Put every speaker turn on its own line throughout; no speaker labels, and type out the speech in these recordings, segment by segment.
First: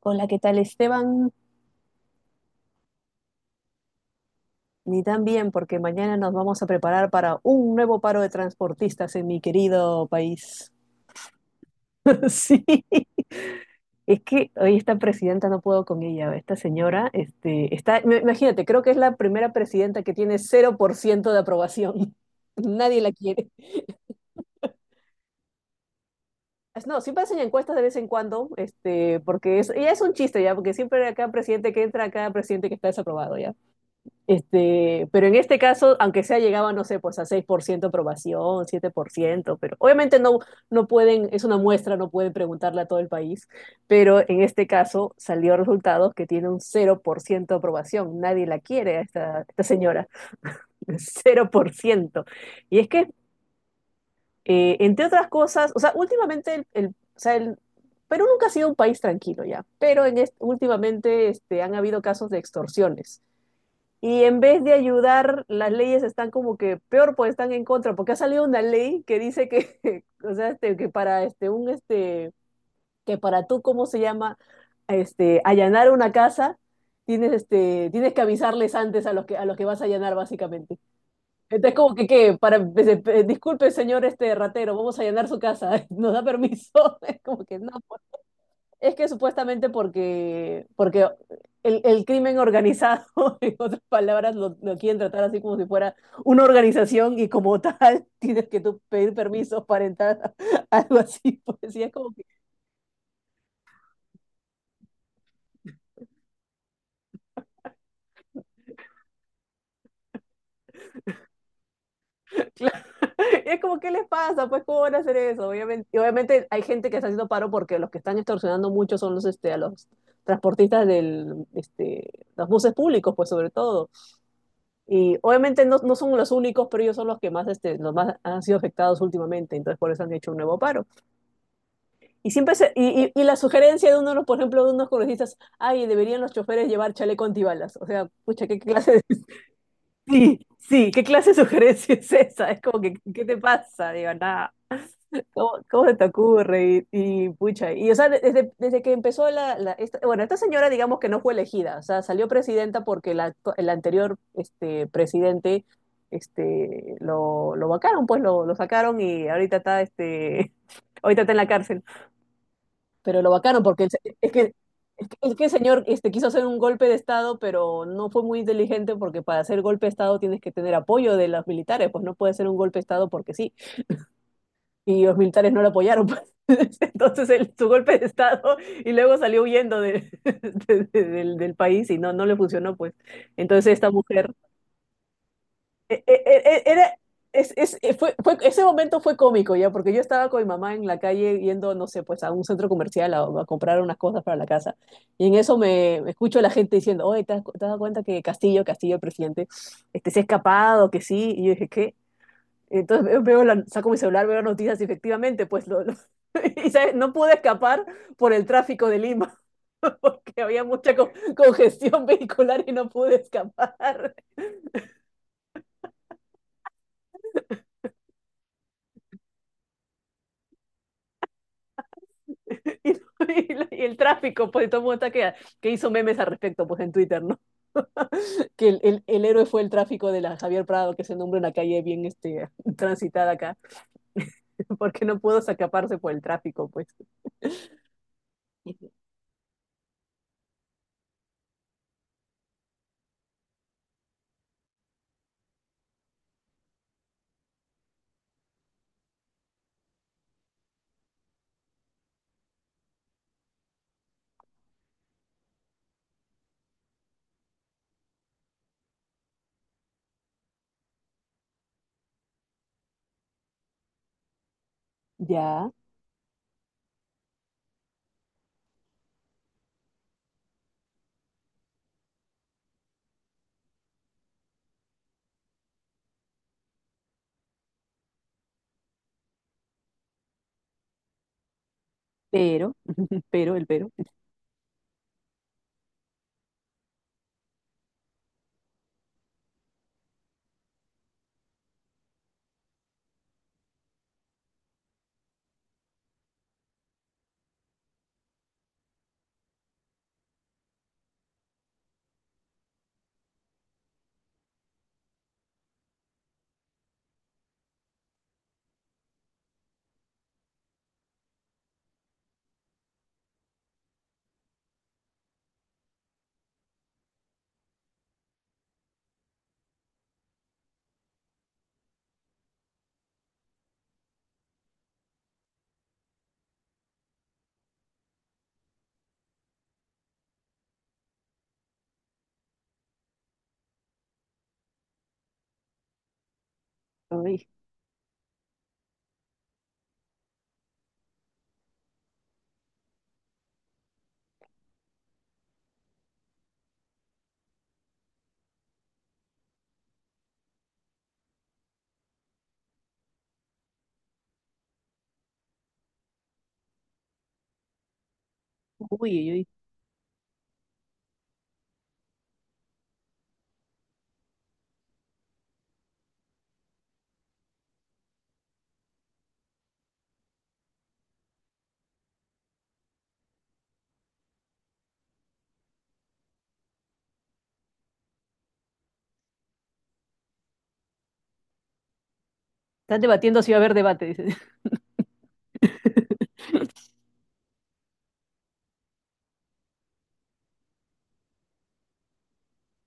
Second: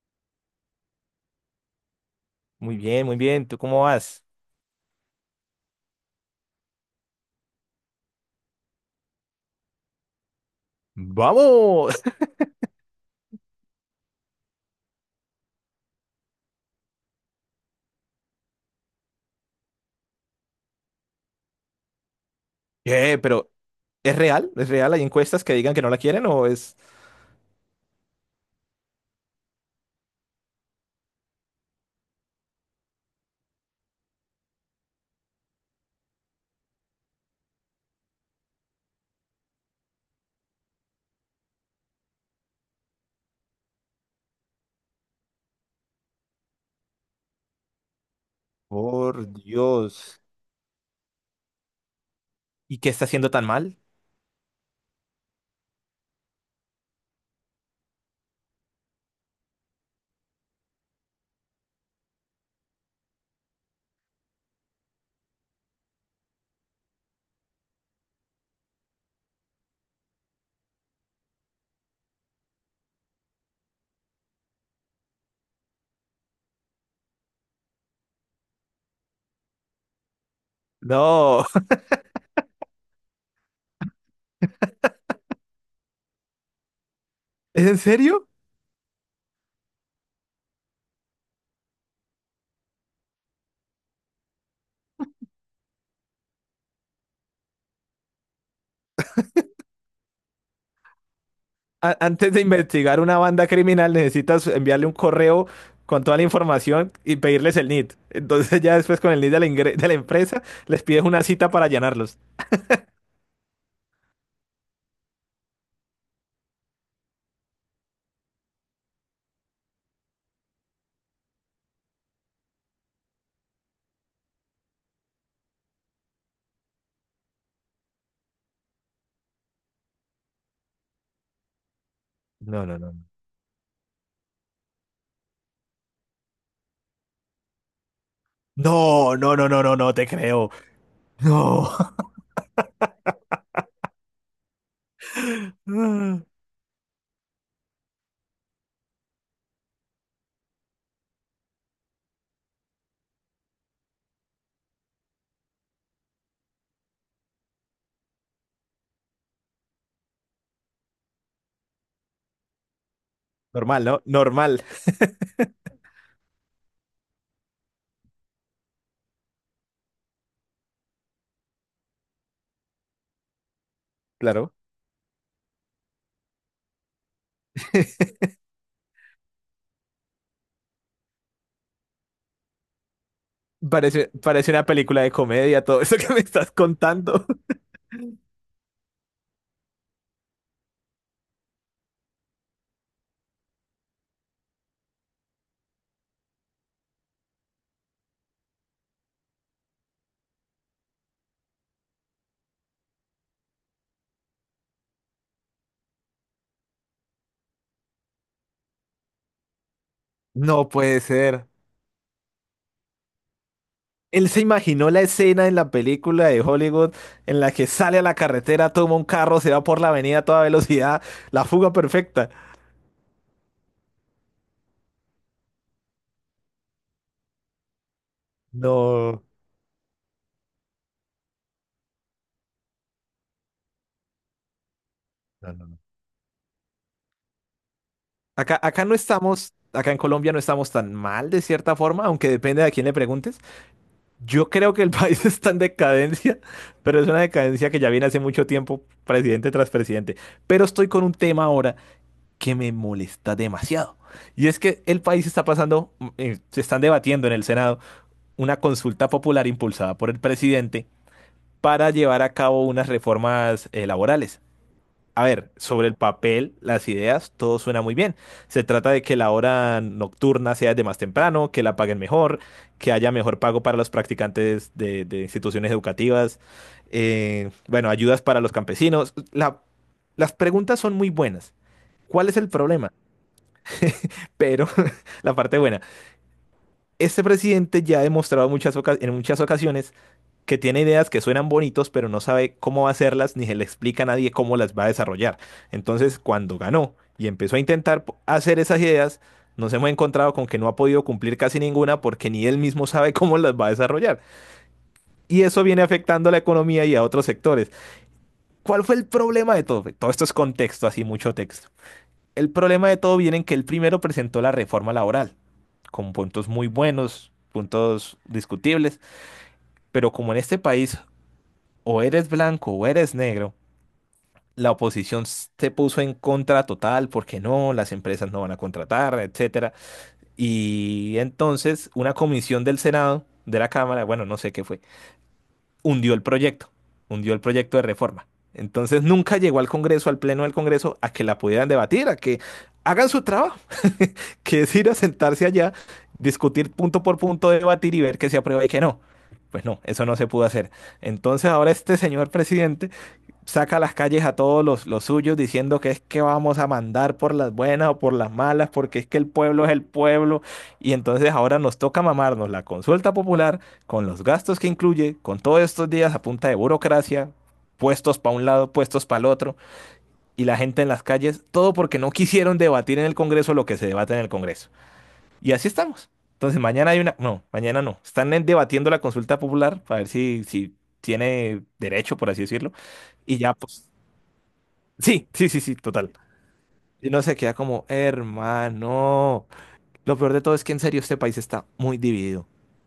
Hola, ¿qué tal Esteban?
Muy bien, muy bien. ¿Tú cómo vas?
Ni tan bien, porque mañana nos vamos a preparar para un nuevo paro de transportistas en mi querido país.
¡Vamos!
Sí, es que hoy esta presidenta no puedo con ella, esta señora, está, imagínate, creo que es la primera presidenta que tiene 0% de aprobación. Nadie la
qué
quiere.
pero ¿es real? ¿Es real? ¿Hay encuestas que digan que no la quieren o es...
No, siempre hacen encuestas de vez en cuando, porque es, ya es un chiste ya, porque siempre cada presidente que entra, cada presidente que está desaprobado. Pero en este caso, aunque sea llegaba, no sé, pues a 6% aprobación, 7%, pero obviamente no, no pueden, es una muestra, no pueden preguntarle a todo el país, pero en este caso salió resultados que tiene un 0% de aprobación, nadie la quiere a
Por
esta señora,
Dios.
0%. Y
¿Y
es
qué está
que,
haciendo tan mal?
entre otras cosas, o sea, últimamente el Perú nunca ha sido un país tranquilo ya, pero en este, últimamente han habido casos de extorsiones, y en vez de ayudar, las leyes están como que peor, pues están en contra, porque ha salido una ley que dice que, o sea, que para tú, ¿cómo se llama? Allanar una casa, tienes tienes que avisarles antes a los que vas a allanar, básicamente.
No.
Entonces, como que qué, para, disculpe, señor este ratero, vamos a allanar su casa, nos da permiso. Es como que
¿Es
no,
en serio?
es que supuestamente porque el crimen organizado, en otras palabras, lo quieren tratar así como si fuera una organización y como tal tienes que tú pedir permisos para entrar a algo así. Pues, y es como que,
Antes de investigar una banda criminal necesitas enviarle un correo con toda la información y pedirles el NID. Entonces ya después con el NID de la empresa les pides una cita para llenarlos.
claro, es como, ¿qué les pasa? Pues, ¿cómo van a hacer eso? Obviamente, y obviamente hay gente que está haciendo paro porque los que están extorsionando mucho son a los transportistas del, este, los buses públicos, pues, sobre todo. Y obviamente no son los únicos, pero ellos son los que más, los más han sido afectados últimamente, entonces por eso han hecho un nuevo paro. Y siempre
No,
se-
no, no.
y la sugerencia de uno, de los, por ejemplo, de unos congresistas, ay, deberían los choferes llevar chaleco antibalas. O sea, pucha, ¿qué clase de?
No, no, no, no, no, no, no te
Sí,
creo.
sí, ¿Qué clase de
No.
sugerencia es esa? Es como que, ¿qué te pasa? Digo, nada. ¿Cómo se te ocurre? Pucha, y o sea, desde que empezó bueno, esta señora digamos que no fue elegida, o sea, salió presidenta porque el anterior presidente lo vacaron, pues lo sacaron y ahorita está, ahorita está en la cárcel, pero lo vacaron porque
Normal, ¿no?
es que,
Normal.
es que, es que el señor quiso hacer un golpe de Estado, pero no fue muy inteligente porque para hacer golpe de Estado tienes que tener apoyo de los militares, pues no puede ser un golpe de Estado porque sí,
Claro.
y los militares no lo apoyaron. Entonces su golpe de estado y luego salió del país y no, no le funcionó, pues. Entonces esta
Parece,
mujer
parece una película de comedia todo eso que me estás
era...
contando.
Es, ese momento fue cómico ya, porque yo estaba con mi mamá en la calle yendo, no sé, pues a un centro comercial a comprar unas cosas para la casa. Y en eso me escucho a la gente diciendo, oye, te has dado cuenta que Castillo, el presidente, se ha escapado, que sí? Y yo dije, ¿qué? Entonces saco mi celular, veo las noticias, y efectivamente, pues y ¿sabes? No pude escapar por el tráfico de Lima, porque había
No
mucha
puede ser.
congestión vehicular y no pude escapar.
Él se imaginó la escena en la película de Hollywood en la que sale a la carretera, toma un carro, se va por la avenida a toda velocidad, la fuga perfecta.
Y el tráfico, pues todo el mundo está que hizo memes al respecto, pues en Twitter, ¿no? Que el
No.
héroe fue el tráfico de la Javier Prado, que se nombra una calle bien transitada acá, porque no pudo
No, no, no.
escaparse por el tráfico, pues.
Acá, acá no estamos, acá en Colombia no estamos tan mal de cierta forma, aunque depende de a quién le preguntes. Yo creo que el país está en decadencia, pero es una decadencia que ya viene hace mucho tiempo, presidente tras presidente. Pero estoy con un tema ahora que me molesta demasiado. Y es que el país está pasando, se están debatiendo en el Senado una consulta popular impulsada por el presidente para llevar a cabo unas reformas laborales. A ver,
Ya,
sobre el papel, las ideas, todo suena muy bien. Se trata de que la hora nocturna sea de más temprano, que la paguen mejor, que haya mejor pago para los practicantes de instituciones educativas, bueno, ayudas para los campesinos. Las preguntas son muy buenas. ¿Cuál es el
pero,
problema?
el pero, el pero.
Pero la parte buena. Este presidente ya ha demostrado en muchas ocasiones que tiene ideas que suenan bonitos, pero no sabe cómo va a hacerlas ni se le explica a nadie cómo las va a desarrollar. Entonces, cuando ganó y empezó a hacer esas ideas, nos hemos encontrado con que no ha podido cumplir casi ninguna porque ni él mismo sabe cómo las va a desarrollar. Y eso viene afectando a la economía y a otros sectores. ¿Cuál fue el problema de todo? Todo esto es contexto, así mucho texto. El problema de todo viene en que él primero presentó la reforma laboral con puntos muy buenos, puntos discutibles, pero como en este país o eres blanco o eres negro, la oposición se puso en contra total porque no, las empresas no van a contratar, etcétera. Y entonces una comisión del Senado, de la Cámara, bueno, no sé qué fue, hundió el proyecto, hundió el
Uy,
proyecto de reforma. Entonces nunca llegó al Congreso, al Pleno del Congreso, a que la pudieran debatir, a que hagan su trabajo, que es ir a sentarse allá, discutir punto por punto, debatir y ver qué se aprueba y qué no. Pues no, eso no se pudo hacer. Entonces ahora este señor presidente saca a las calles a todos los suyos diciendo que es que vamos a mandar por las buenas o por las malas, porque es que el
uy.
pueblo es el pueblo. Y entonces ahora nos toca mamarnos la consulta popular con los gastos que incluye, con todos estos días a punta de burocracia, puestos para un lado, puestos para el otro, y la gente en las calles, todo porque no quisieron debatir en el Congreso lo que se debate en el Congreso. Y así estamos. Entonces mañana hay una... No, mañana no. Están debatiendo la consulta popular para ver si tiene derecho, por así decirlo.
Están
Y
debatiendo si
ya,
va a haber
pues...
debate, dice.
Sí, sí, sí, sí, total. Y no se queda como, hermano. Lo peor de todo es que en serio este país está muy dividido.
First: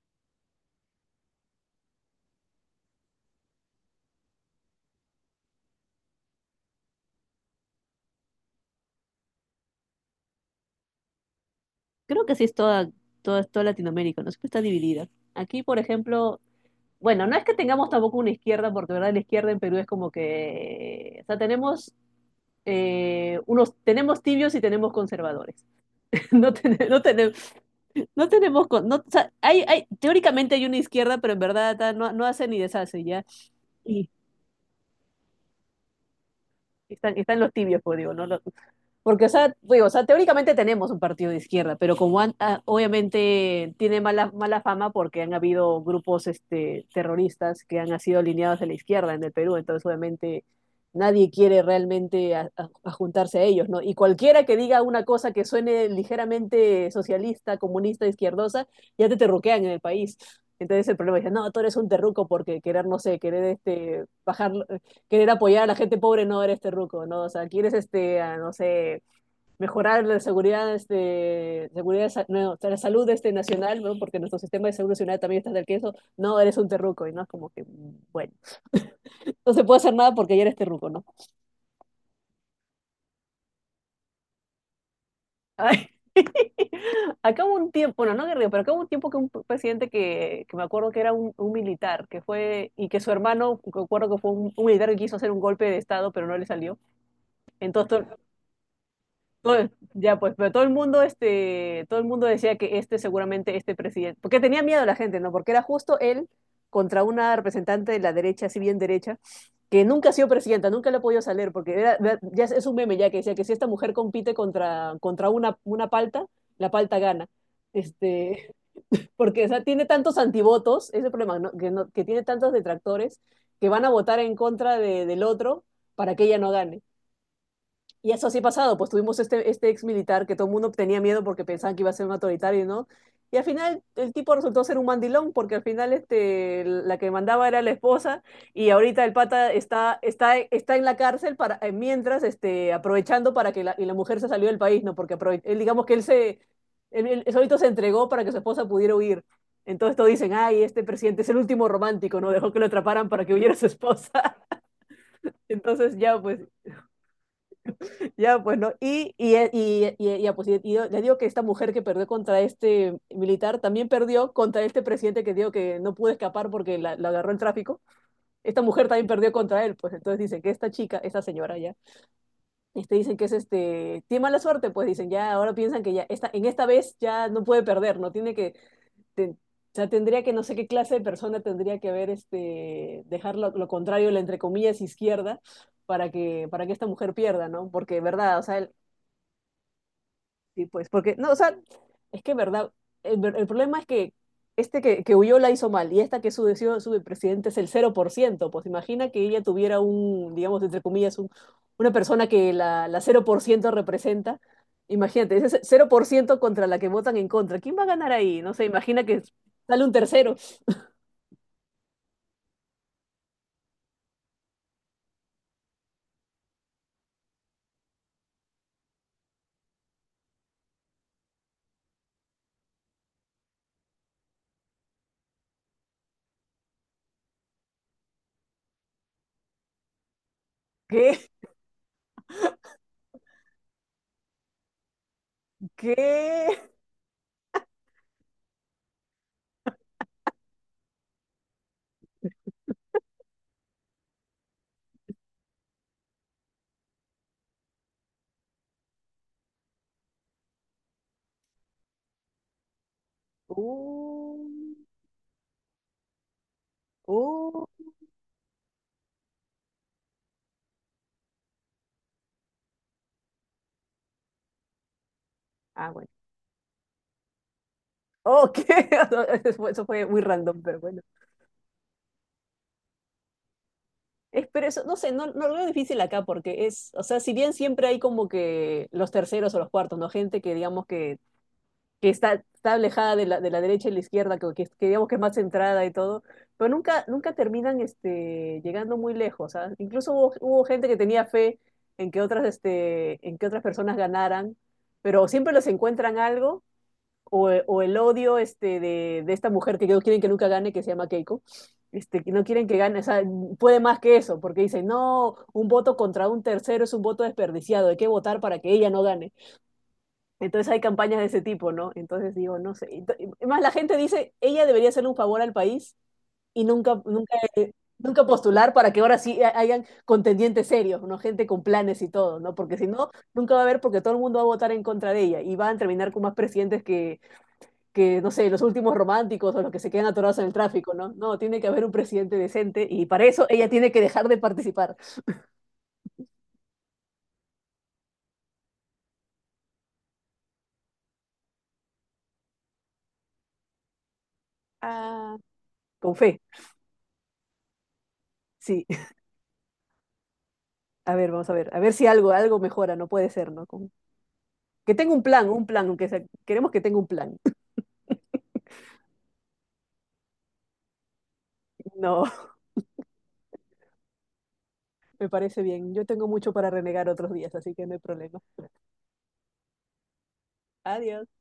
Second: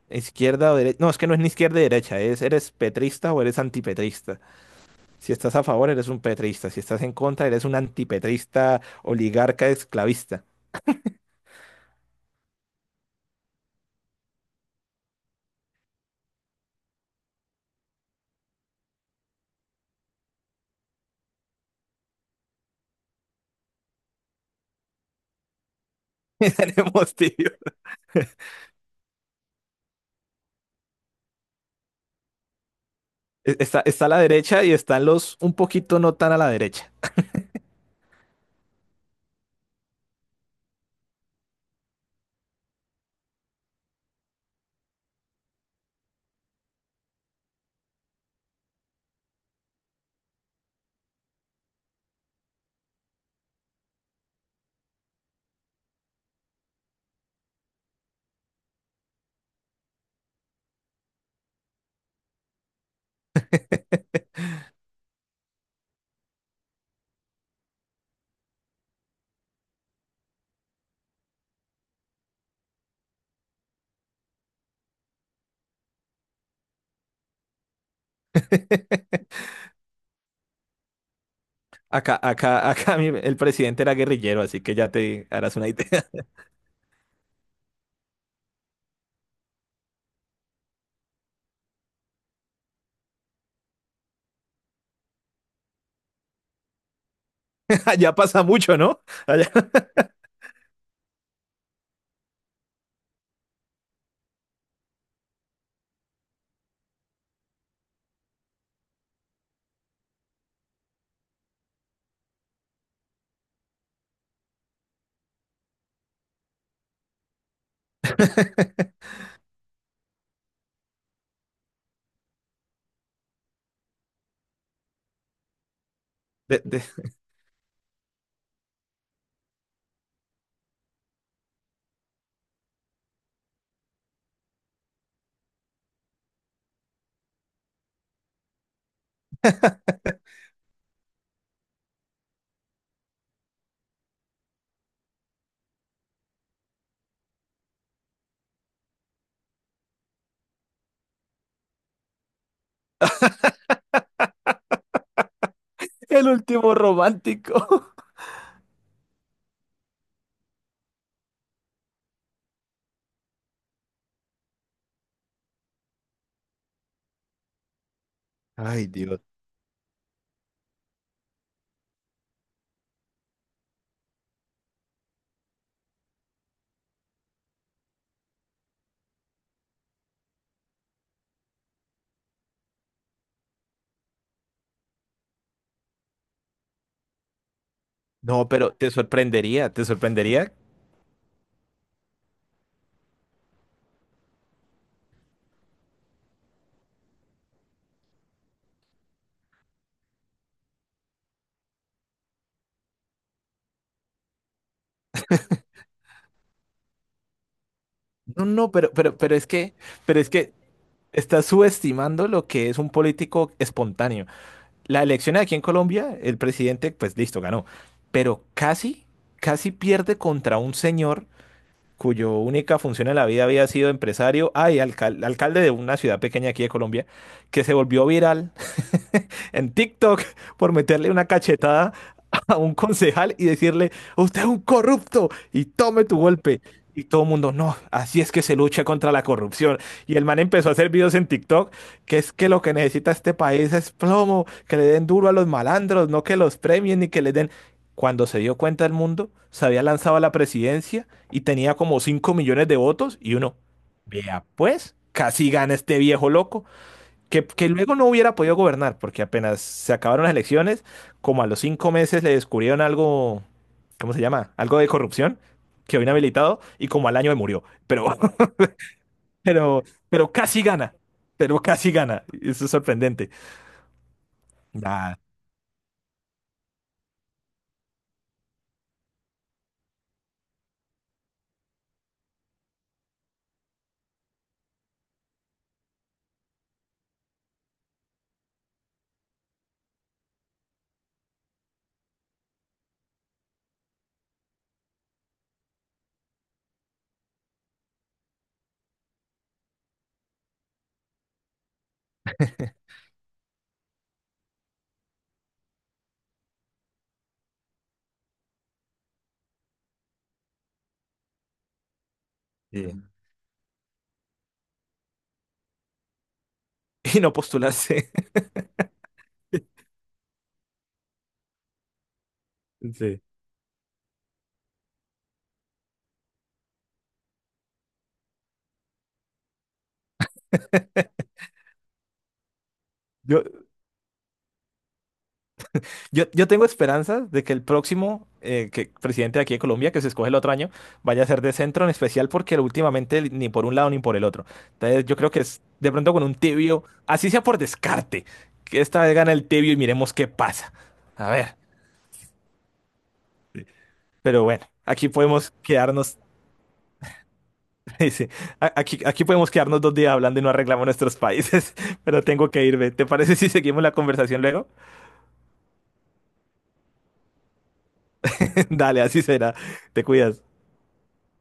Izquierda o derecha. No, es que no es ni izquierda y derecha. Es, eres petrista o eres antipetrista. Si estás a favor, eres un petrista. Si estás en contra, eres un antipetrista, oligarca, esclavista.
Creo que sí es toda Latinoamérica, ¿no? Siempre está dividida. Aquí, por ejemplo, bueno, no es que tengamos tampoco una izquierda, porque de verdad la izquierda en Perú es como que, o sea, tenemos unos, tenemos tibios y tenemos conservadores. No,
Tenemos, tío.
no, o sea, hay, teóricamente hay una izquierda, pero en verdad ta, no, no hace ni deshace, ¿ya?
Está, está a
Y
la derecha y están los un poquito no tan a la derecha.
están, están los tibios, pues digo, ¿no? Porque, o sea, digo, o sea, teóricamente tenemos un partido de izquierda, pero como ah, obviamente tiene mala fama porque han habido grupos terroristas que han sido alineados a la izquierda en el Perú, entonces obviamente nadie quiere realmente a juntarse a ellos, ¿no? Y cualquiera que diga una cosa que suene ligeramente socialista, comunista, izquierdosa, ya te terruquean en el país. Entonces el problema es, no, tú eres un terruco porque querer, no sé, querer bajar, querer apoyar a la gente pobre, no eres terruco, ¿no? O sea, quieres ah, no sé, mejorar la seguridad, no, la salud nacional, ¿no? Porque nuestro sistema de seguro nacional también está del queso. No, eres un terruco, y no es como que, bueno, no se puede hacer nada porque ya eres terruco, ¿no?
Acá, acá, el presidente era guerrillero, así que ya te harás una
Ay,
idea.
acá hubo un tiempo, bueno, no guerrero, pero acá hubo un tiempo que un presidente que me acuerdo que era un militar, que fue, y que su hermano, me acuerdo que fue un militar que quiso hacer un golpe de estado, pero no le salió. Entonces,
Allá pasa mucho, ¿no? Allá.
Ya pues, pero todo el mundo, todo el mundo decía que este seguramente este presidente, porque tenía miedo la gente, ¿no? Porque era justo él contra una representante de la derecha, si bien derecha, que nunca ha sido presidenta, nunca le ha podido salir, porque ya es un meme ya que decía que si esta mujer compite contra una palta, la palta gana. Este, porque o sea, tiene tantos antivotos, ese problema, ¿no? Que, que tiene tantos detractores que van a votar del otro para que ella no
De-
gane.
de-
Y eso sí ha pasado, pues tuvimos este ex militar que todo el mundo tenía miedo porque pensaban que iba a ser un autoritario, ¿no? Y al final el tipo resultó ser un mandilón porque al final la que mandaba era la esposa y ahorita el pata está en la cárcel para, mientras aprovechando para que la, y la mujer se salió del país, ¿no? Porque aprove él, digamos que él solito se entregó para que su esposa pudiera huir. Entonces todos dicen, ay, este presidente es el último romántico, ¿no? Dejó que lo atraparan para que huyera su esposa. Entonces ya,
El
pues,
último romántico.
ya, bueno, ya, pues, le digo que esta mujer que perdió contra este militar también perdió contra este presidente que digo que no pudo escapar porque la agarró el tráfico. Esta mujer
Ay,
también
Dios.
perdió contra él, pues entonces dicen que esta chica, esta señora ya, dicen que tiene mala suerte, pues dicen ya, ahora piensan que ya, esta, en esta vez ya no puede perder, no tiene que, ten- o sea, tendría que, no sé qué clase de persona tendría que haber, dejar lo contrario, la entre comillas izquierda, para que esta mujer pierda, ¿no? Porque, ¿verdad? O
No,
sea,
pero te sorprendería, te sorprendería.
sí, pues, porque, no, o sea, es que, verdad, el problema es que este que huyó la hizo mal y esta que su decidió su presidente es el 0%, pues imagina que ella tuviera un, digamos, entre comillas, una persona que la 0% representa. Imagínate, ese 0% contra la que votan en contra. ¿Quién va a ganar ahí?
No,
No sé,
no,
imagina que sale un
pero es
tercero.
que estás subestimando lo que es un político espontáneo. La elección aquí en Colombia, el presidente, pues listo, ganó. Pero casi, casi pierde contra un señor cuyo única función en la vida había sido empresario, ay, alcalde de una ciudad pequeña aquí de Colombia, que se volvió viral en TikTok por meterle una
¿Qué?
cachetada a un concejal y decirle, usted es un corrupto y tome tu
¿Qué?
golpe. Y todo el mundo, no, así es que se lucha contra la corrupción. Y el man empezó a hacer videos en TikTok, que es que lo que necesita este país es plomo, que le den duro a los malandros, no que los premien ni que les den. Cuando se dio cuenta el mundo, se había lanzado a la presidencia y tenía como 5 millones de votos y uno,
Uh,
vea pues, casi gana este viejo loco
uh.
que luego no hubiera podido gobernar, porque apenas se acabaron las elecciones, como a los cinco meses le descubrieron algo, ¿cómo se llama? Algo de corrupción,
Ah,
quedó
bueno.
inhabilitado y como al año me murió. Pero,
Ok,
pero,
eso fue muy
pero
random,
casi
pero
gana,
bueno.
pero casi gana. Eso es sorprendente.
Es, pero eso, no sé,
Nah,
no, no lo veo difícil acá porque es, o sea, si bien siempre hay como que los terceros o los cuartos, ¿no? Gente que digamos que está, está alejada de de la derecha y la izquierda, que, que digamos que es más centrada y todo, pero nunca, nunca terminan llegando muy lejos, ¿ah? Incluso hubo, hubo gente que tenía fe en que otras, en que otras personas ganaran, pero siempre les encuentran algo o el odio de esta mujer que no quieren que nunca gane, que se llama Keiko, que no quieren que gane, o sea, puede más que eso, porque dicen, no, un voto contra un tercero es un voto desperdiciado, hay que votar para que ella no gane. Entonces hay campañas de ese tipo, ¿no? Entonces digo, no
sí.
sé. Más la gente dice, ella debería hacerle un favor al país y nunca,
Y no postularse.
nunca postular para que ahora sí hayan contendientes serios, ¿no? Gente con planes y todo, ¿no? Porque si no,
Sí.
nunca va a haber porque todo el mundo va a votar en contra de ella y van a terminar con más presidentes que, no sé, los últimos románticos o los que se quedan atorados en el tráfico, ¿no? No, tiene que haber un presidente decente y para
Yo,
eso ella tiene que dejar de participar.
Yo, tengo esperanzas de que el próximo presidente de aquí de Colombia, que se escoge el otro año, vaya a ser de centro, en especial porque últimamente ni por un lado ni por el otro. Entonces yo creo
Ah,
que es de pronto
con
con un
fe,
tibio, así sea por descarte, que
sí.
esta vez gana el tibio y miremos qué pasa.
A
A
ver, vamos
ver,
a ver si algo, algo mejora, no puede ser, ¿no? Con...
pero bueno,
Que
aquí
tenga
podemos
un plan, aunque
quedarnos,
sea, queremos que tenga un plan.
dice, aquí, aquí podemos quedarnos dos días hablando y no arreglamos nuestros países, pero
No,
tengo que irme. ¿Te parece si seguimos la conversación luego?
me parece bien. Yo tengo mucho para renegar otros días, así que no hay problema.
Dale, así será. Te cuidas.
Adiós.